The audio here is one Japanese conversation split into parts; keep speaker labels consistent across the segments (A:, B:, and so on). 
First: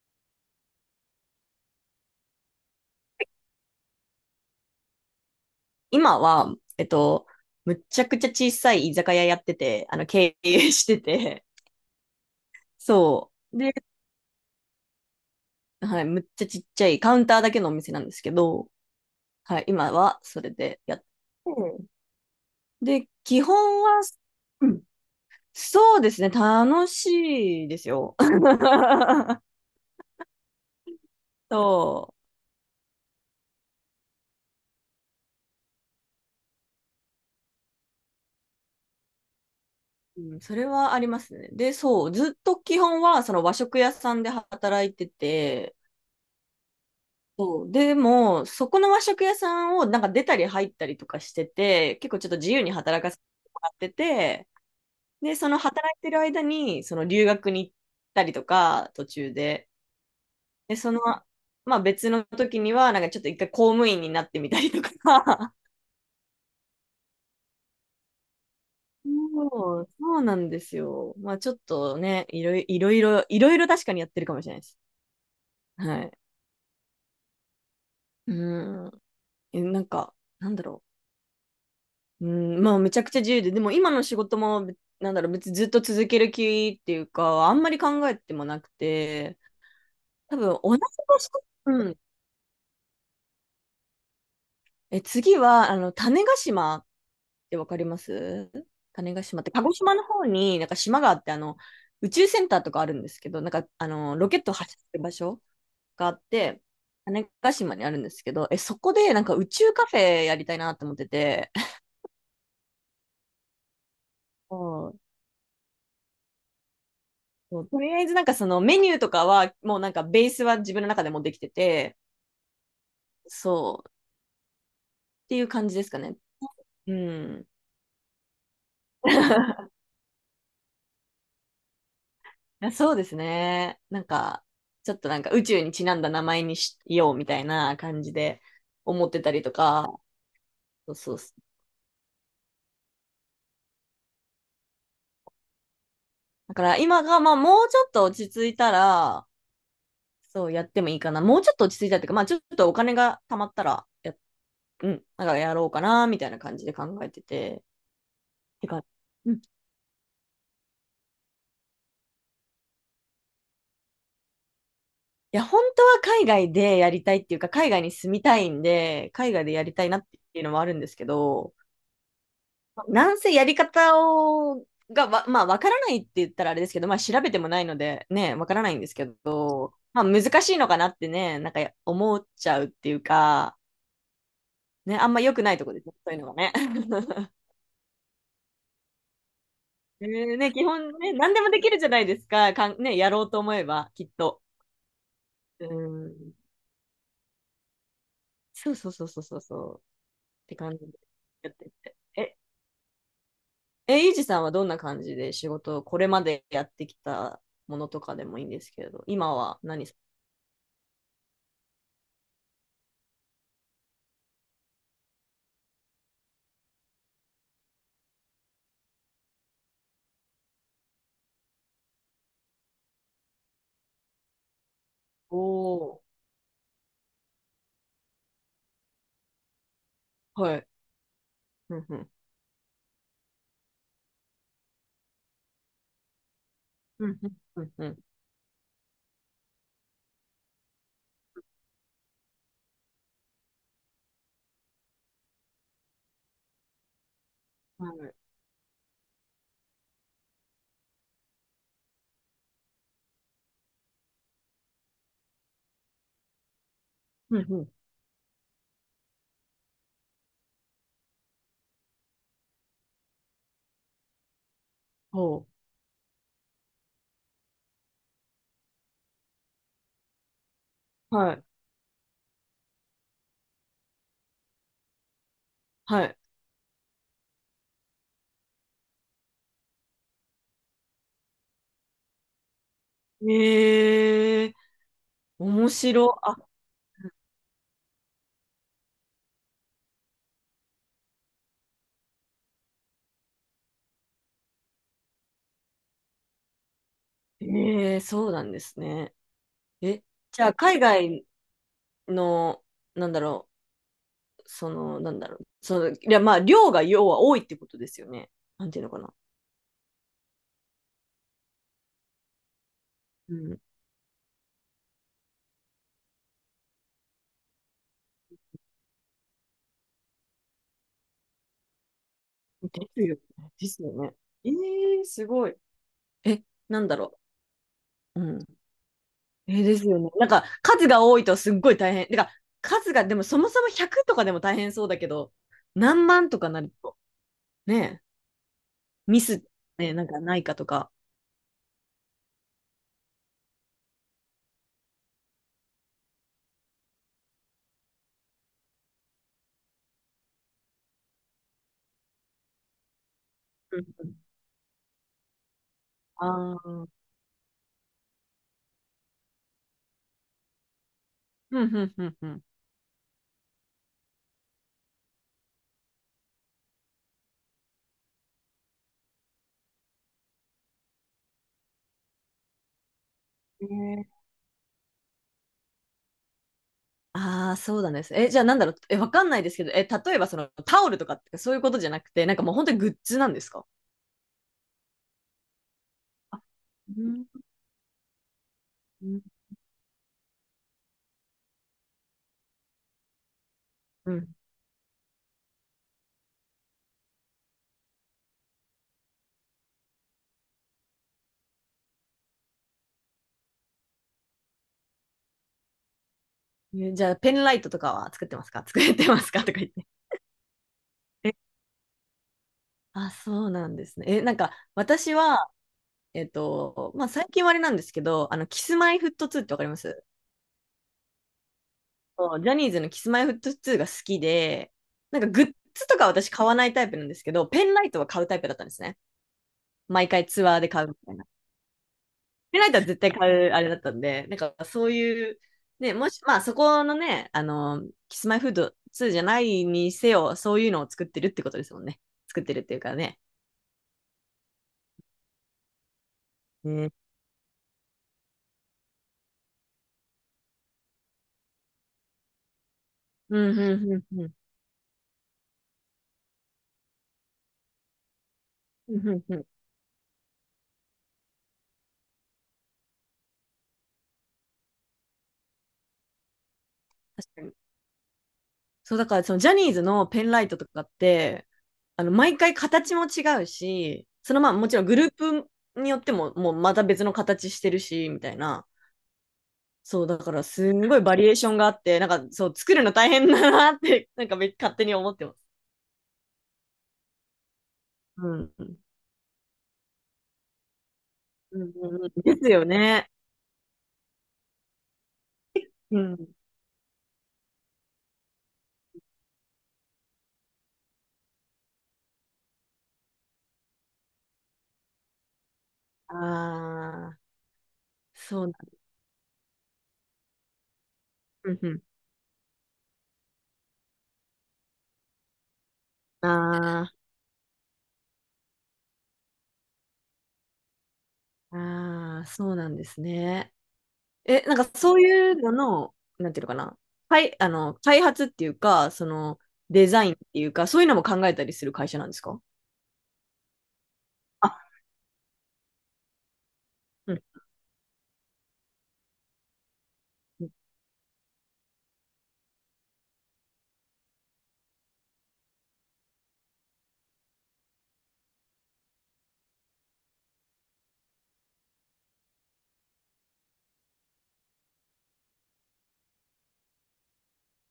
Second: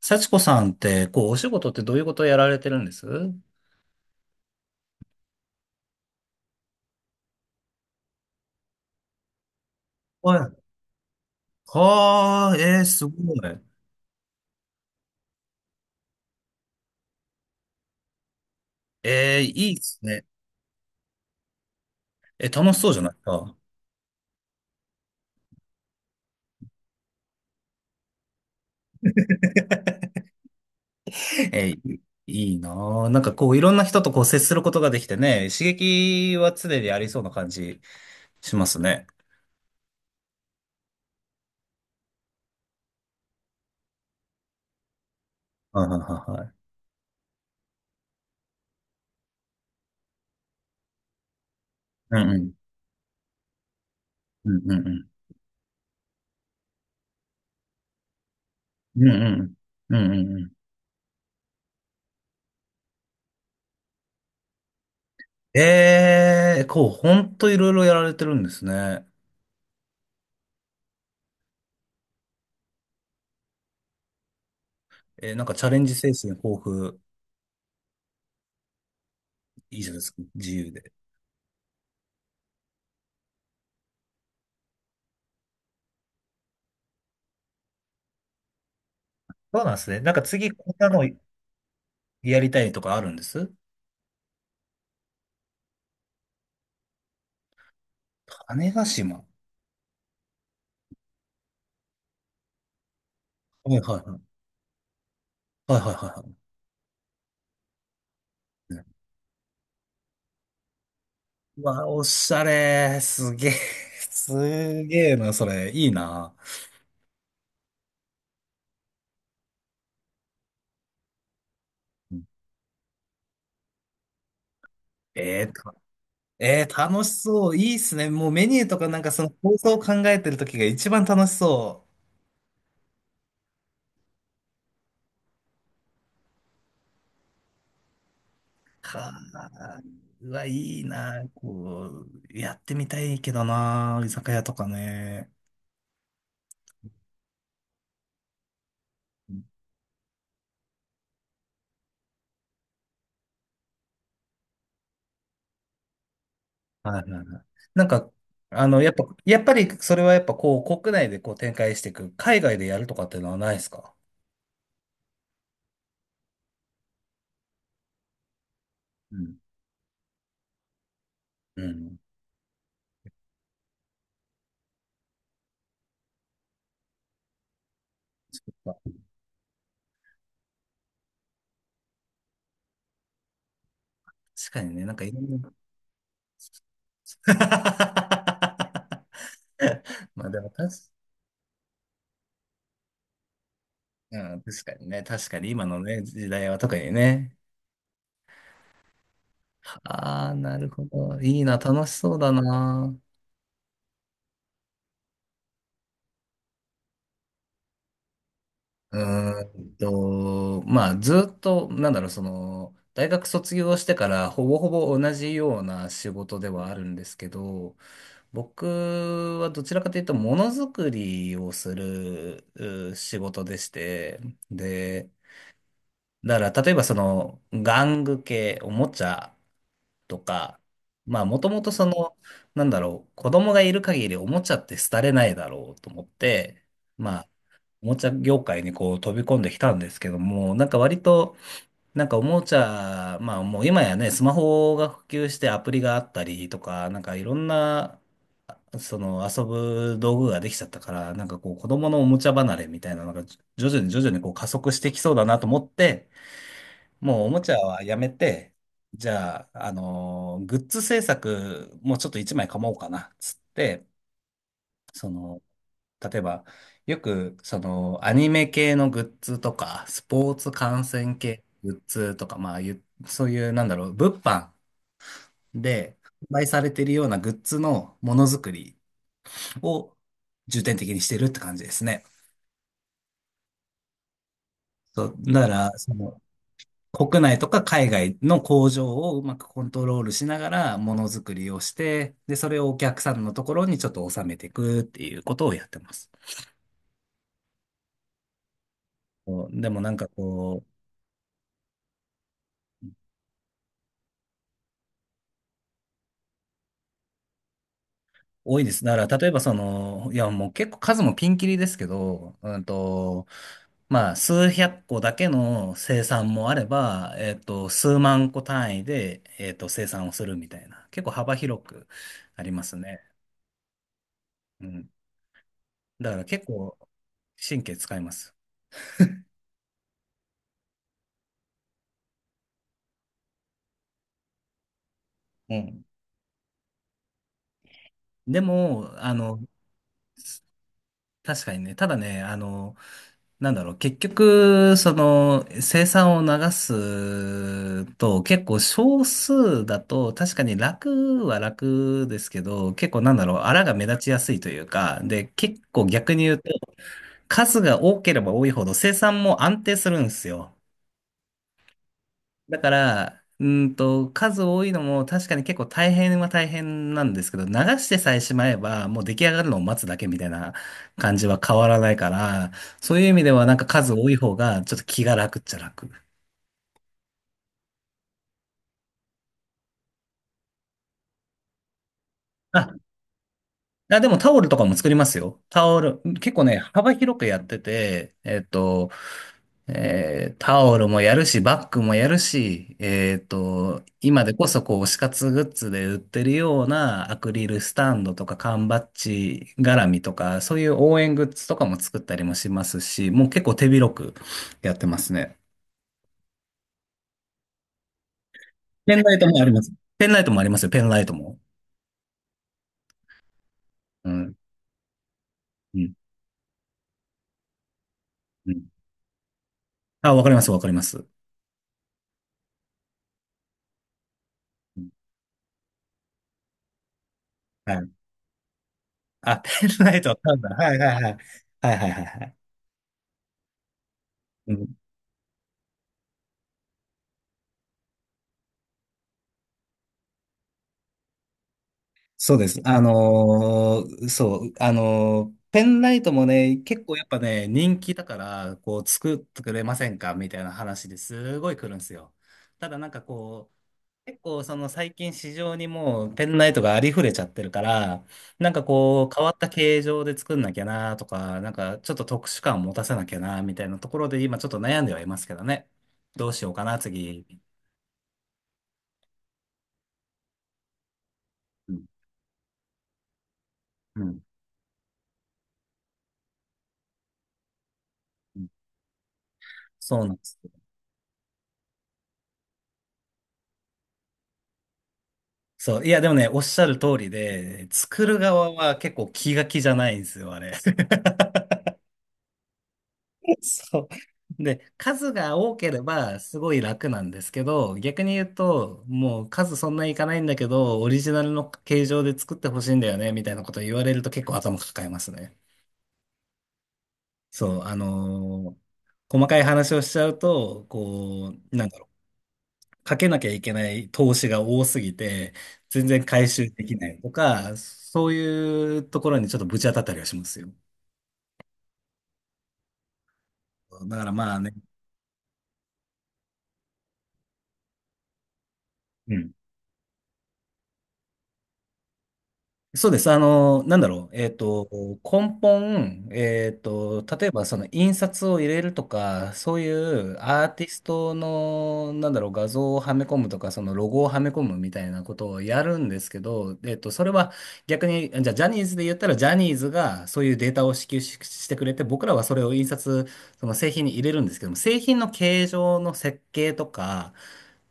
A: 幸子さんって、こう、お仕事ってどういうことをやられてるんです。は
B: 今は、むっちゃくちゃ小さい居酒屋やってて、経
A: い。
B: 営してて、
A: はあ、す
B: そ
A: ご
B: う。
A: い。
B: で、はい、むっちゃちっちゃいカウンターだけのお店なんですけど、はい、
A: いいで
B: 今
A: す
B: は
A: ね。
B: それでやって、
A: 楽しそうじゃ
B: で、
A: ないです
B: 基
A: か。
B: 本は、うん、そうですね、楽しいですよ。
A: えー、い
B: そ
A: いいなぁ。なんかこう、いろんな人とこう、接することができてね、刺激は常にありそうな感じしますね。
B: う、うん、それはありますね。で、そう、ずっと基本はその和食屋さんで働いてて、
A: はいはいはいはい。
B: そう。でも、そこの和食屋さんをなんか出たり入ったりとかしてて、結
A: う
B: 構ちょ
A: ん
B: っと
A: う
B: 自
A: ん。
B: 由に働かせてもらってて、
A: うんうんう
B: で、その働いてる間に、その留学に行ったりとか、
A: ん。う
B: 途
A: ん
B: 中
A: うん。
B: で。
A: うんうんう
B: で、まあ別の時には、なんかちょっと一回公務員になってみたりとか。
A: ん。こう、ほんといろいろやられてるんですね。
B: そう、そうなんですよ。まあちょっとね、いろいろ確かにやってるかもしれないです。
A: なんかチャレンジ
B: は
A: 精
B: い。
A: 神豊富。
B: うん。
A: い
B: な
A: い
B: ん
A: じゃないです
B: か、
A: か。自
B: なんだ
A: 由
B: ろ
A: で。
B: う。うん、まあめちゃくちゃ自由で、でも今の仕事も、べなんだろう、別にずっと続ける気っていうか、あんまり考えてもなくて、
A: そうなんですね。なんか
B: 多分
A: 次、こん
B: 同じ
A: なの
B: 場所、うん。
A: やりたいとかあるんです。
B: 次は、種子島ってわかります？
A: 種子
B: 種子
A: 島。
B: 島って、鹿児島の方になんか島があって、宇宙センターとかあるんですけど、なんか、
A: はいはいはい。
B: ロケット発射する場所
A: はいはいは
B: があ
A: い
B: っ
A: は
B: て、種子島にあるんですけど、
A: い。
B: そ
A: ね、
B: こでなんか宇宙カフェやりたいなと思ってて、
A: う わ、おしゃれ。すげえ。す
B: そう、
A: げえな、それ。いいな。
B: そう、とりあえずなんかそのメニューとかは、もうなんかベースは自分の中でもできてて、
A: うん。
B: そう、ってい
A: え
B: う
A: ー、
B: 感
A: た
B: じですかね。う
A: 楽し
B: ん。
A: そう。いいっすね。もうメニューとかなんかその構 想を考えてる時が一番楽しそう。
B: そうですね。なんか、ちょっとなんか宇宙にちなんだ名前にしようみたいな感じで
A: は
B: 思ってたりと
A: あ、
B: か、
A: うわ、いい
B: そう、そう、
A: な。
B: そう。
A: こう、やってみたいけどな。居酒屋とかね。
B: だから今がまあもうちょっと落ち着いたら、そうやってもいいかな。もうちょっと落ち着いたっていうか、まあちょっとお金が貯まったらうん、なんかやろうかな、みたいな感じで考
A: はいは
B: え
A: い
B: て
A: はい。
B: て、
A: なんか、
B: って感
A: やっぱ、
B: じ。う
A: や
B: ん、
A: っぱりそれはやっぱこう、国内でこう展開していく、海外でやるとかっていうのはないですか。
B: いや、本当は海外でやりたいっていうか、海外に住みたいんで、
A: う
B: 海
A: ん。
B: 外でやりたいなっていうのもあるんですけど、
A: うん。
B: なんせやり方を、まあ、わからないって言ったらあれですけど、まあ、調べてもないので、ね、
A: そ
B: わからな
A: っ
B: いんです
A: か、
B: けど、まあ、難しいのかなってね、なんか思っちゃうっていうか、
A: 確かにね、なん
B: ね、
A: か
B: あ
A: い
B: ん
A: ろ
B: ま良
A: ん
B: く
A: な。
B: ないとこですね、そういうのがね。
A: まあでも
B: ね、基
A: 確か、
B: 本ね、何でもできるじゃないですか、ね、やろうと思えば、きっ
A: う
B: と。
A: ん、確かにね、確かに今
B: う
A: のね、時
B: ん。
A: 代は特にね。
B: そうそうそうそうそうそう。
A: ああ、
B: って
A: なる
B: 感じ
A: ほ
B: で
A: ど。いい
B: やっ
A: な、
B: て
A: 楽し
B: て。
A: そうだな。
B: ゆうじさんはどんな感じで仕事をこれまでやってきたものとかでもいいんですけれ
A: う
B: ど、今は何さ、
A: まあ、ずっと、なんだろう、その、大学卒業してからほぼほぼ同じような仕事ではあるんですけど、僕はどちらかというと、ものづくりをするう仕事でして、で、
B: おー、
A: だから、例えばその、玩具系、おもちゃと
B: は
A: か、
B: い。
A: まあもともと
B: う
A: そ
B: んうん。
A: の、なんだろう、子供がいる限りおもちゃって廃れないだろうと思って、
B: うん
A: ま
B: う
A: あ、
B: ん。うん
A: お
B: う
A: も
B: ん。
A: ちゃ業界にこう飛び込んできたんですけども、なんか割と、なんかおもちゃ、まあもう今やね、スマホが普及してアプリがあったりとか、なんかいろん
B: は
A: な、
B: い。
A: その遊ぶ道具ができちゃったから、なんかこう子供のおもちゃ離れみたいなのが徐々に徐々にこう加速してきそうだなと思って、もうお
B: う
A: も
B: ん
A: ち
B: う
A: ゃ
B: ん。
A: はやめて、じゃあ、グッズ制作もうちょっと一枚かもうかな、つって、そ
B: ほ
A: の、例えば、よく、その、アニメ系のグッズとか、スポーツ観
B: う。
A: 戦
B: は
A: 系
B: い。
A: グッズとか、まあ、そういう、なんだろう、物販で
B: は
A: 販売されているようなグッズのものづくりを重点的にしてるって感じですね。
B: い。
A: そう、だか
B: 面
A: ら、そ
B: 白。
A: の
B: あ、
A: 国内とか海外の工場をうまくコントロールしながらものづくりをして、で、それをお客さんのところにちょっと収めていくっていうことをやってます。
B: えそうなんですね。
A: こうでもなん
B: え、
A: か
B: じゃあ、
A: こう、
B: 海外の、なんだろう、なんだろう、いや、まあ、量が要は多いってことですよね。
A: 多い
B: なん
A: で
B: てい
A: す。
B: うの
A: だ
B: か
A: か
B: な。
A: ら例えばその、いやもう結構数もピンキリですけど、
B: うん。
A: まあ数百個だけの生産もあれば、数万個単位で、生産をするみたいな、結構幅広くあります
B: で
A: ね。
B: すよね。ですよね。え
A: うん。
B: すごい。
A: だから
B: え、
A: 結構
B: なんだろ
A: 神経使いま
B: う。う
A: す。
B: ん。ですよね。なんか、数が多いとすっごい大変。てか、数が、でもそもそも100とかでも大変そうだけど、
A: うん。
B: 何万とかなると、ね
A: でも、
B: え、ミス、ね、なんかないかとか。
A: 確かにね、ただね、なんだろう、結局、その、生産を流すと、結構少数だと、確かに楽は楽ですけど、結構なんだろう、あらが
B: うん
A: 目立
B: う
A: ちや
B: ん、
A: すいというか、で、結構逆に
B: あ
A: 言うと、
B: あ、うん
A: 数が多ければ多いほど生産も安定するんですよ。
B: うんうんうん。
A: だから、数多いのも確かに結構大変は大変なんですけど、流してさえしまえば、もう出来上がるのを待つだけみたいな感じは変わらないから、そういう意味ではなんか数
B: ね、
A: 多い方がちょっと気が楽っちゃ楽。
B: ああ、そうなんです。じゃあなんだろう、わかんないですけど、例えばそのタオルとかってそういうことじゃなくて、なんかもう本当にグッズなんですか？
A: あ、でもタオルとかも作りますよ。タオル、結
B: あ、
A: 構ね、幅
B: う
A: 広く
B: ん、
A: やってて、
B: うん、
A: タオルもやるし、バッグもやるし、
B: う
A: 今で
B: ん。
A: こそこう、推し活グッズで売ってるようなアクリルスタンドとか缶バッジ絡みとか、そういう応援グッズとかも作ったりもしますし、もう結構手広くやってますね。
B: じゃあペンライトとかは作ってますか作
A: ペ
B: っ
A: ン
B: て
A: ライ
B: ま
A: ト
B: す
A: も
B: か
A: あ
B: と
A: り
B: か
A: ま
B: 言っ
A: す。
B: て。
A: ペンライトもありますよ、ペンライトも。
B: あ、そうなんですね。
A: う
B: な
A: ん。
B: んか、私は、
A: うん。
B: まあ、最近はあれなんですけど、
A: う
B: キ
A: ん。
B: スマイフット2ってわかります？
A: あ、わかります、わかります。
B: そう、ジャニーズのキスマイフット2が好きで、
A: うん。
B: なんかグッズとか私買わないタイプなんですけど、ペ
A: は
B: ンラ
A: い。
B: イトは買うタイプだったんですね。
A: あ、ペンライ
B: 毎
A: ト、
B: 回
A: パンダ。
B: ツアーで
A: はい
B: 買
A: は
B: うみ
A: いは
B: たい
A: い。
B: な。
A: はいはいはいはい。
B: ペンライトは絶対買うあれだったんで、なん
A: う
B: か
A: ん。
B: そういう、ね、もし、まあ、そこのね、キスマイフット2じゃないにせよ、そういうのを作ってるってことですもんね。
A: そう
B: 作っ
A: で
B: て
A: す。
B: るっていうかね。
A: そう、ペンライトもね、結
B: ね、
A: 構やっぱね、人気だから、こう、作ってくれませんかみたいな話ですごい来るんですよ。ただなんか
B: う
A: こ
B: ん、うん、う
A: う、結
B: ん、うん。
A: 構その最近市場にもうペンライトがありふれちゃってるから、なんか
B: う
A: こ
B: んう
A: う、変
B: ん
A: わ
B: う
A: っ
B: ん、
A: た形状で作んなきゃなとか、なんかちょっと特殊感を持たせなきゃなみたいなところで今ちょっと悩んではいますけどね。どうしようかな、次。
B: 確かに、そう、だからそのジャニーズのペンライトとかって、
A: うん
B: 毎回形も違う
A: う
B: し、
A: ん
B: そのまあもちろんグループによってももうまた別の形してるし、みたい
A: うん。
B: な。
A: そ
B: そ
A: う
B: う、
A: なん
B: だ
A: で
B: か
A: す。
B: らすんごいバリエーションがあって、なんかそう、作るの大変だなって、なんか勝手に思ってます。
A: そう。いや、でもね、おっしゃる通りで、作る
B: う
A: 側
B: ん。う
A: は
B: ん
A: 結構気が気じゃないんですよ、あれ。
B: う んうん、ですよね。
A: そう。で、数が多けれ
B: う
A: ば
B: ん。
A: すごい楽なんですけど、逆に言うと、もう数そんないかないんだけど、オリジナルの形状で作ってほしいんだよね、みたいなこと言われると結構頭抱えますね。
B: ああ、
A: そう、
B: そうなん、
A: 細かい話をしちゃうと、こ
B: う
A: う、
B: ん
A: なん
B: う
A: だ
B: ん。
A: ろう、かけなきゃいけない投資が多すぎて、全然回収でき
B: あ
A: ないとか、そういうところにちょっとぶち当たったりはしますよ。
B: あ、ああ、そうなんですね。
A: だからまあね、
B: なんかそういうのの、なんていうのかな。はい、開発っていうか、
A: うん。
B: デザインっていうか、そういうのも考えたりする会社なんですか？
A: そうです。なんだろう。
B: あ、
A: 根本、
B: うん。
A: 例えばその印刷を入れるとか、そういうア
B: う
A: ーティストの、なんだろう、画像をはめ込むとか、そのロゴをはめ込むみたいなことをやるんですけど、それは逆に、じゃあジャニーズで言ったら、ジャニーズがそういうデータを支給し、してくれて、僕らはそれを印刷、その製品に入れるんですけども、製品の形状の設計とか、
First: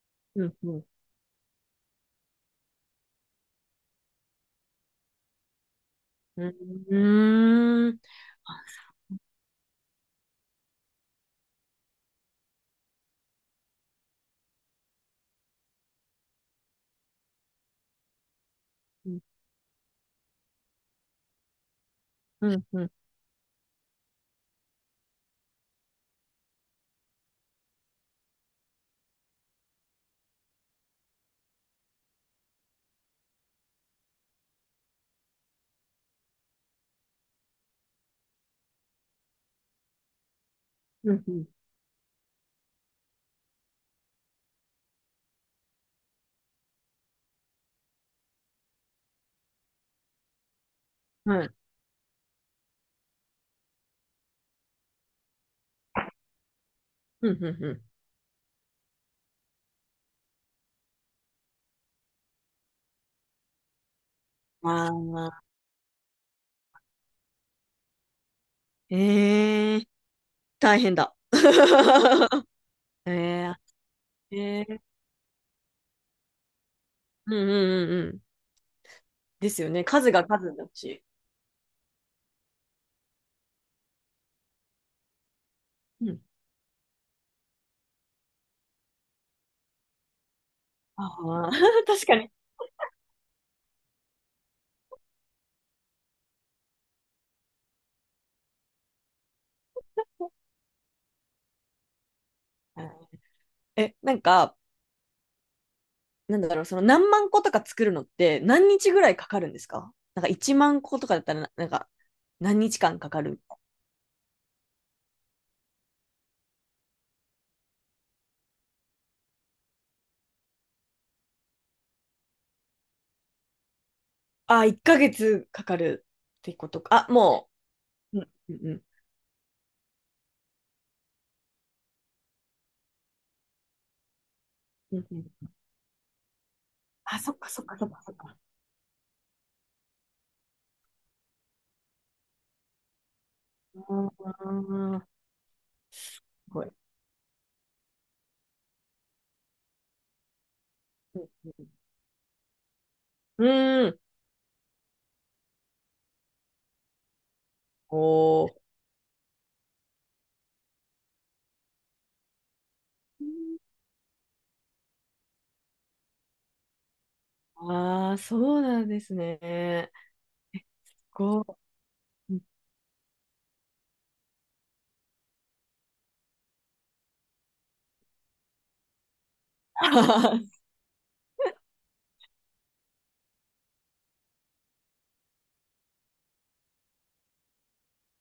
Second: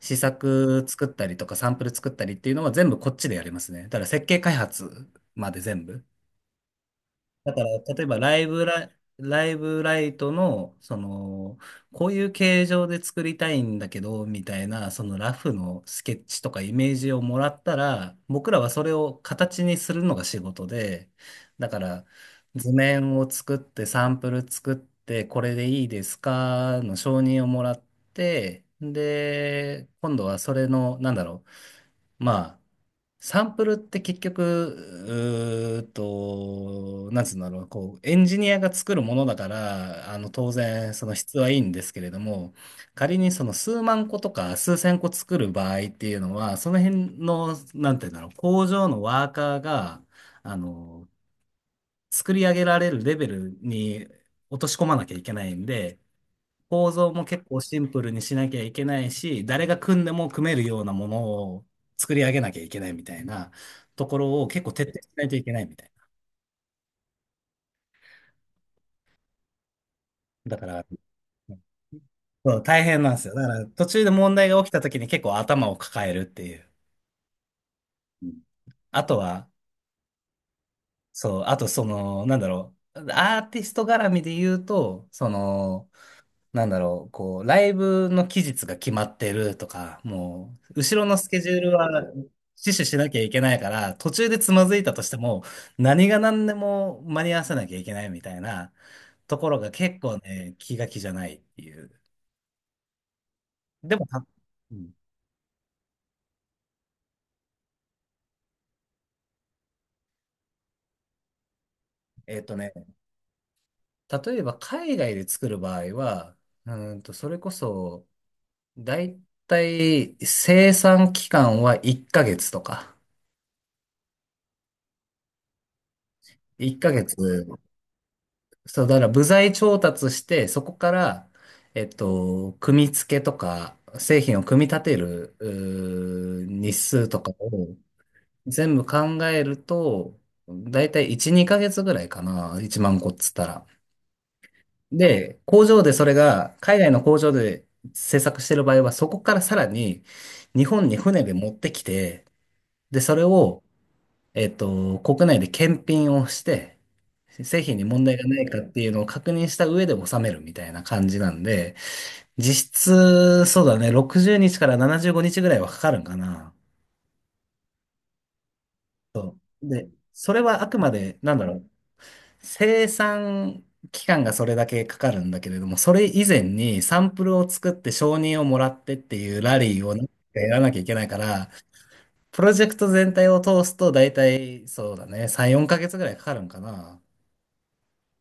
A: 試
B: んう
A: 作
B: ん、
A: 作ったりとかサンプル作ったりっていうのは全部こっちでやりますね。だから設計開発まで全部。
B: うん、う
A: だから、
B: ん、うーん、
A: 例えばライブライトの、その、こういう形状で作りたいんだけど、みたいな、そのラフのスケッチとかイメージをもらったら、僕らはそれ
B: う
A: を
B: ん、
A: 形にするのが仕事で、だから、
B: うん、
A: 図
B: うん、
A: 面を作って、サンプル作って、これでいいですかの承認をもらって、で、今度はそれの、なんだろう、まあ、サンプルって結局、うーっと、なんつうんだろう、こう、エンジニアが作るものだから、当然、そ
B: う
A: の
B: ん、う
A: 質は
B: ん、
A: いいんですけれども、仮にその数万個とか数千個作る場合っていうのは、その辺の、なんていうんだろう、工場のワーカーが、あの、
B: はい、
A: 作り上げられるレベルに落とし込まなきゃいけないんで、構造も
B: うん、う
A: 結構
B: ん、う
A: シ
B: ん。
A: ンプルにしなきゃいけないし、誰が組んでも組めるようなものを作り上げなきゃいけないみたいなところを結構徹
B: あ
A: 底しないと
B: あ、
A: いけないみたい
B: ええ、
A: な。だか
B: 大
A: ら、
B: 変だ。
A: そう大変なんですよ。だか
B: え
A: ら途中で問
B: え、
A: 題が
B: え
A: 起きた
B: え、
A: 時に結構頭を抱えるっていう。
B: うんうんうんうん。
A: うん。あとは、
B: ですよね。数が数だし。
A: そう、あとその、なんだろう、アーティスト絡みで言うと、その、
B: うん。
A: なんだろう、こう、ライブの期日が決まってるとか、もう、後ろ
B: あ
A: のスケジ
B: あ、
A: ュール は
B: 確かに。
A: 死守しなきゃいけないから、途中でつまずいたとしても、何が何でも間に合わせなきゃいけないみたいなところが結構ね、気が気じゃないっていう。
B: うん、
A: でも、
B: なん
A: た
B: か、
A: うん
B: なんだろう、その何万個とか作るのって何日ぐらいかかるんですか？なんか1万個とかだったらな、なんか
A: えっと
B: 何
A: ね、
B: 日間かかる、
A: 例えば海外で作る場合は、それこそ、だいたい生産期間は1ヶ月とか、
B: ああ、1ヶ月かかるってこ
A: 1
B: と
A: ヶ
B: か。あ、
A: 月
B: もう。うんうんうん
A: そう、だから部材調達して、そこから、組み付けとか、製品を組み立て
B: うんう
A: る、
B: ん。
A: 日数
B: あ、
A: とか
B: そっかそっ
A: を
B: かそっかそっか。
A: 全部考えると、だいたい1、2ヶ月ぐらいかな。1万個っつったら。
B: うーん。す
A: で、工場でそれが、
B: ごい。
A: 海外の工場で制作してる場合は、そこからさらに日本に船
B: う
A: で
B: ん
A: 持ってきて、で、それ
B: う
A: を、
B: ん。うーん。
A: 国内で検品をして、製品に問題がない
B: おー。
A: かっていうのを確認した上で納めるみたいな感じなんで、実質、そうだね、60日から75日ぐらいはかかるんかな。
B: ああ、そうなんです
A: そう。で、
B: ね。
A: それはあくまで、なん
B: こ
A: だろう、
B: う、
A: 生産期間がそれだけかかるんだけれども、それ以前にサンプルを作って承認をもらってっていうラリーをなんかやら なきゃいけないから、プロジェクト全体を通すと大体、そうだね、3、4ヶ月ぐらいかかるんかな。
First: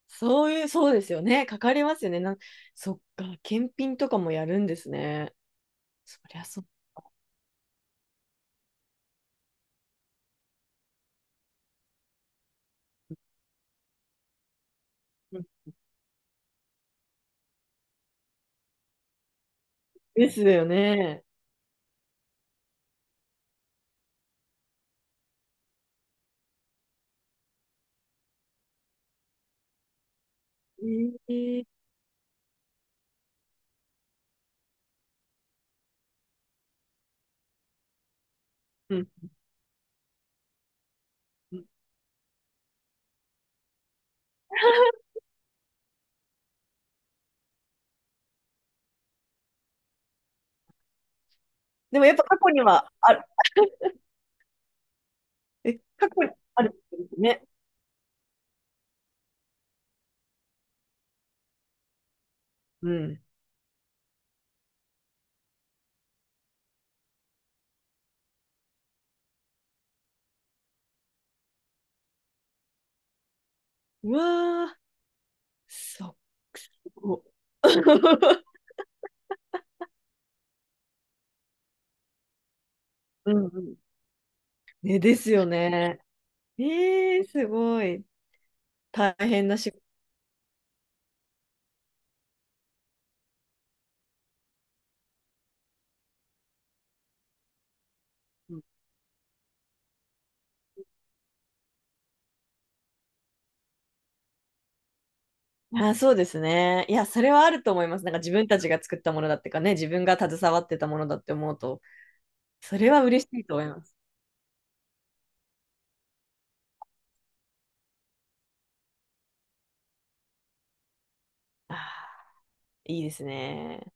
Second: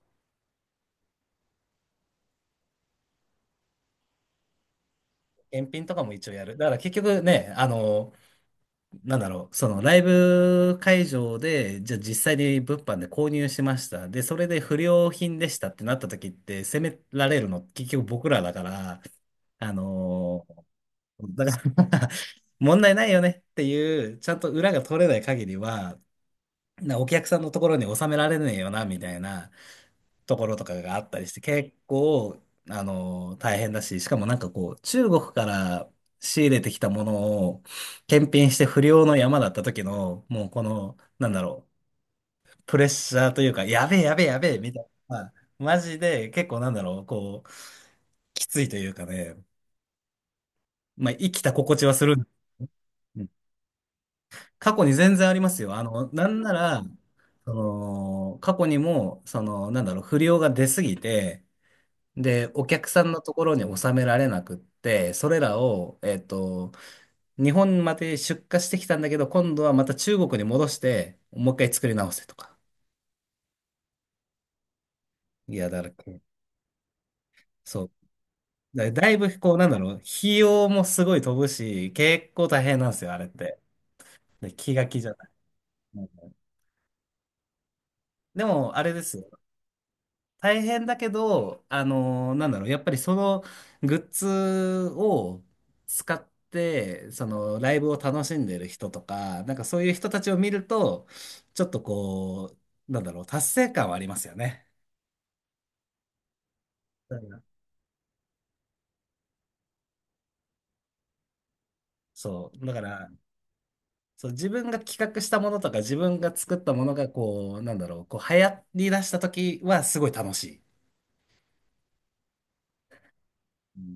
B: そういう、そうですよね。かかりますよね。な、そっか、検品とかもやるんですね。
A: 検品とかも
B: そ
A: 一応
B: り
A: や
B: ゃ
A: る。
B: そ
A: だ
B: う。
A: から結局ね、なんだろう、そのライブ会場で、じゃあ実際に物販で購入しました。で、それで不良品
B: うん、
A: でしたってなった時って、責められるの結局僕らだから、あ
B: です
A: の
B: よね。
A: だから 問題ないよねっていう、ちゃんと裏が取れない限りは、なお客さんのところに収められねえよな、みたいな。ところとかがあっ
B: え
A: たりして、
B: ー
A: 結構、大変だし、しかもなんかこう、中国から仕入れてきたものを検品して不
B: う
A: 良
B: ん
A: の山だった時の、もうこの、なんだ
B: う
A: ろ
B: ん
A: う、プレッシャーというか、やべえやべえやべえ、みたいな、マジで結構なんだろう、こう、きついというかね、まあ、生きた心地 は
B: で
A: す
B: もやっぱ
A: る。
B: 過去にはあ
A: う
B: る。
A: ん過去に全然ありますよ。
B: 過去
A: な
B: に
A: んな
B: ある
A: ら、
B: んですね。
A: その、過去にも、その、なんだろう、不良が出すぎて、で、お客
B: う
A: さんの
B: ん。
A: ところに収められなくって、それらを、日本まで出荷してきたんだけど、今度はまた中国に戻して、もう一回作り直せとか。
B: うわー、
A: いや、だから
B: そ
A: こ
B: っ
A: う、
B: か、すごっ。
A: そう。だいぶ、こう、なんだろう、費用もすごい飛ぶし、結構大変なんですよ、あれっ
B: うん
A: て。
B: うん。
A: で、気が
B: ね、
A: 気じゃ
B: で
A: な
B: す
A: い。
B: よね。
A: うん。
B: すごい。
A: でも、あれで
B: 大
A: すよ、
B: 変な仕事。
A: 大変だけど、なんだろう、やっぱりそのグッズを使って、そのライブを楽しんでる人とか、なんかそういう人たちを見ると、ちょっとこう、なんだろう、達成感はありますよね。
B: あ、そうですね。いや、
A: だ
B: そ
A: か
B: れ
A: ら
B: はあると思います。なんか自分たちが作ったものだってかね、自分が携わってたものだって思うと、
A: そう、だ
B: そ
A: か
B: れは
A: ら、
B: 嬉しいと思います。
A: そう、自分が企画したものとか、自分が作ったものが、こう、なんだろう、こう流行り出した時はすごい楽しい。
B: あー、いいですね。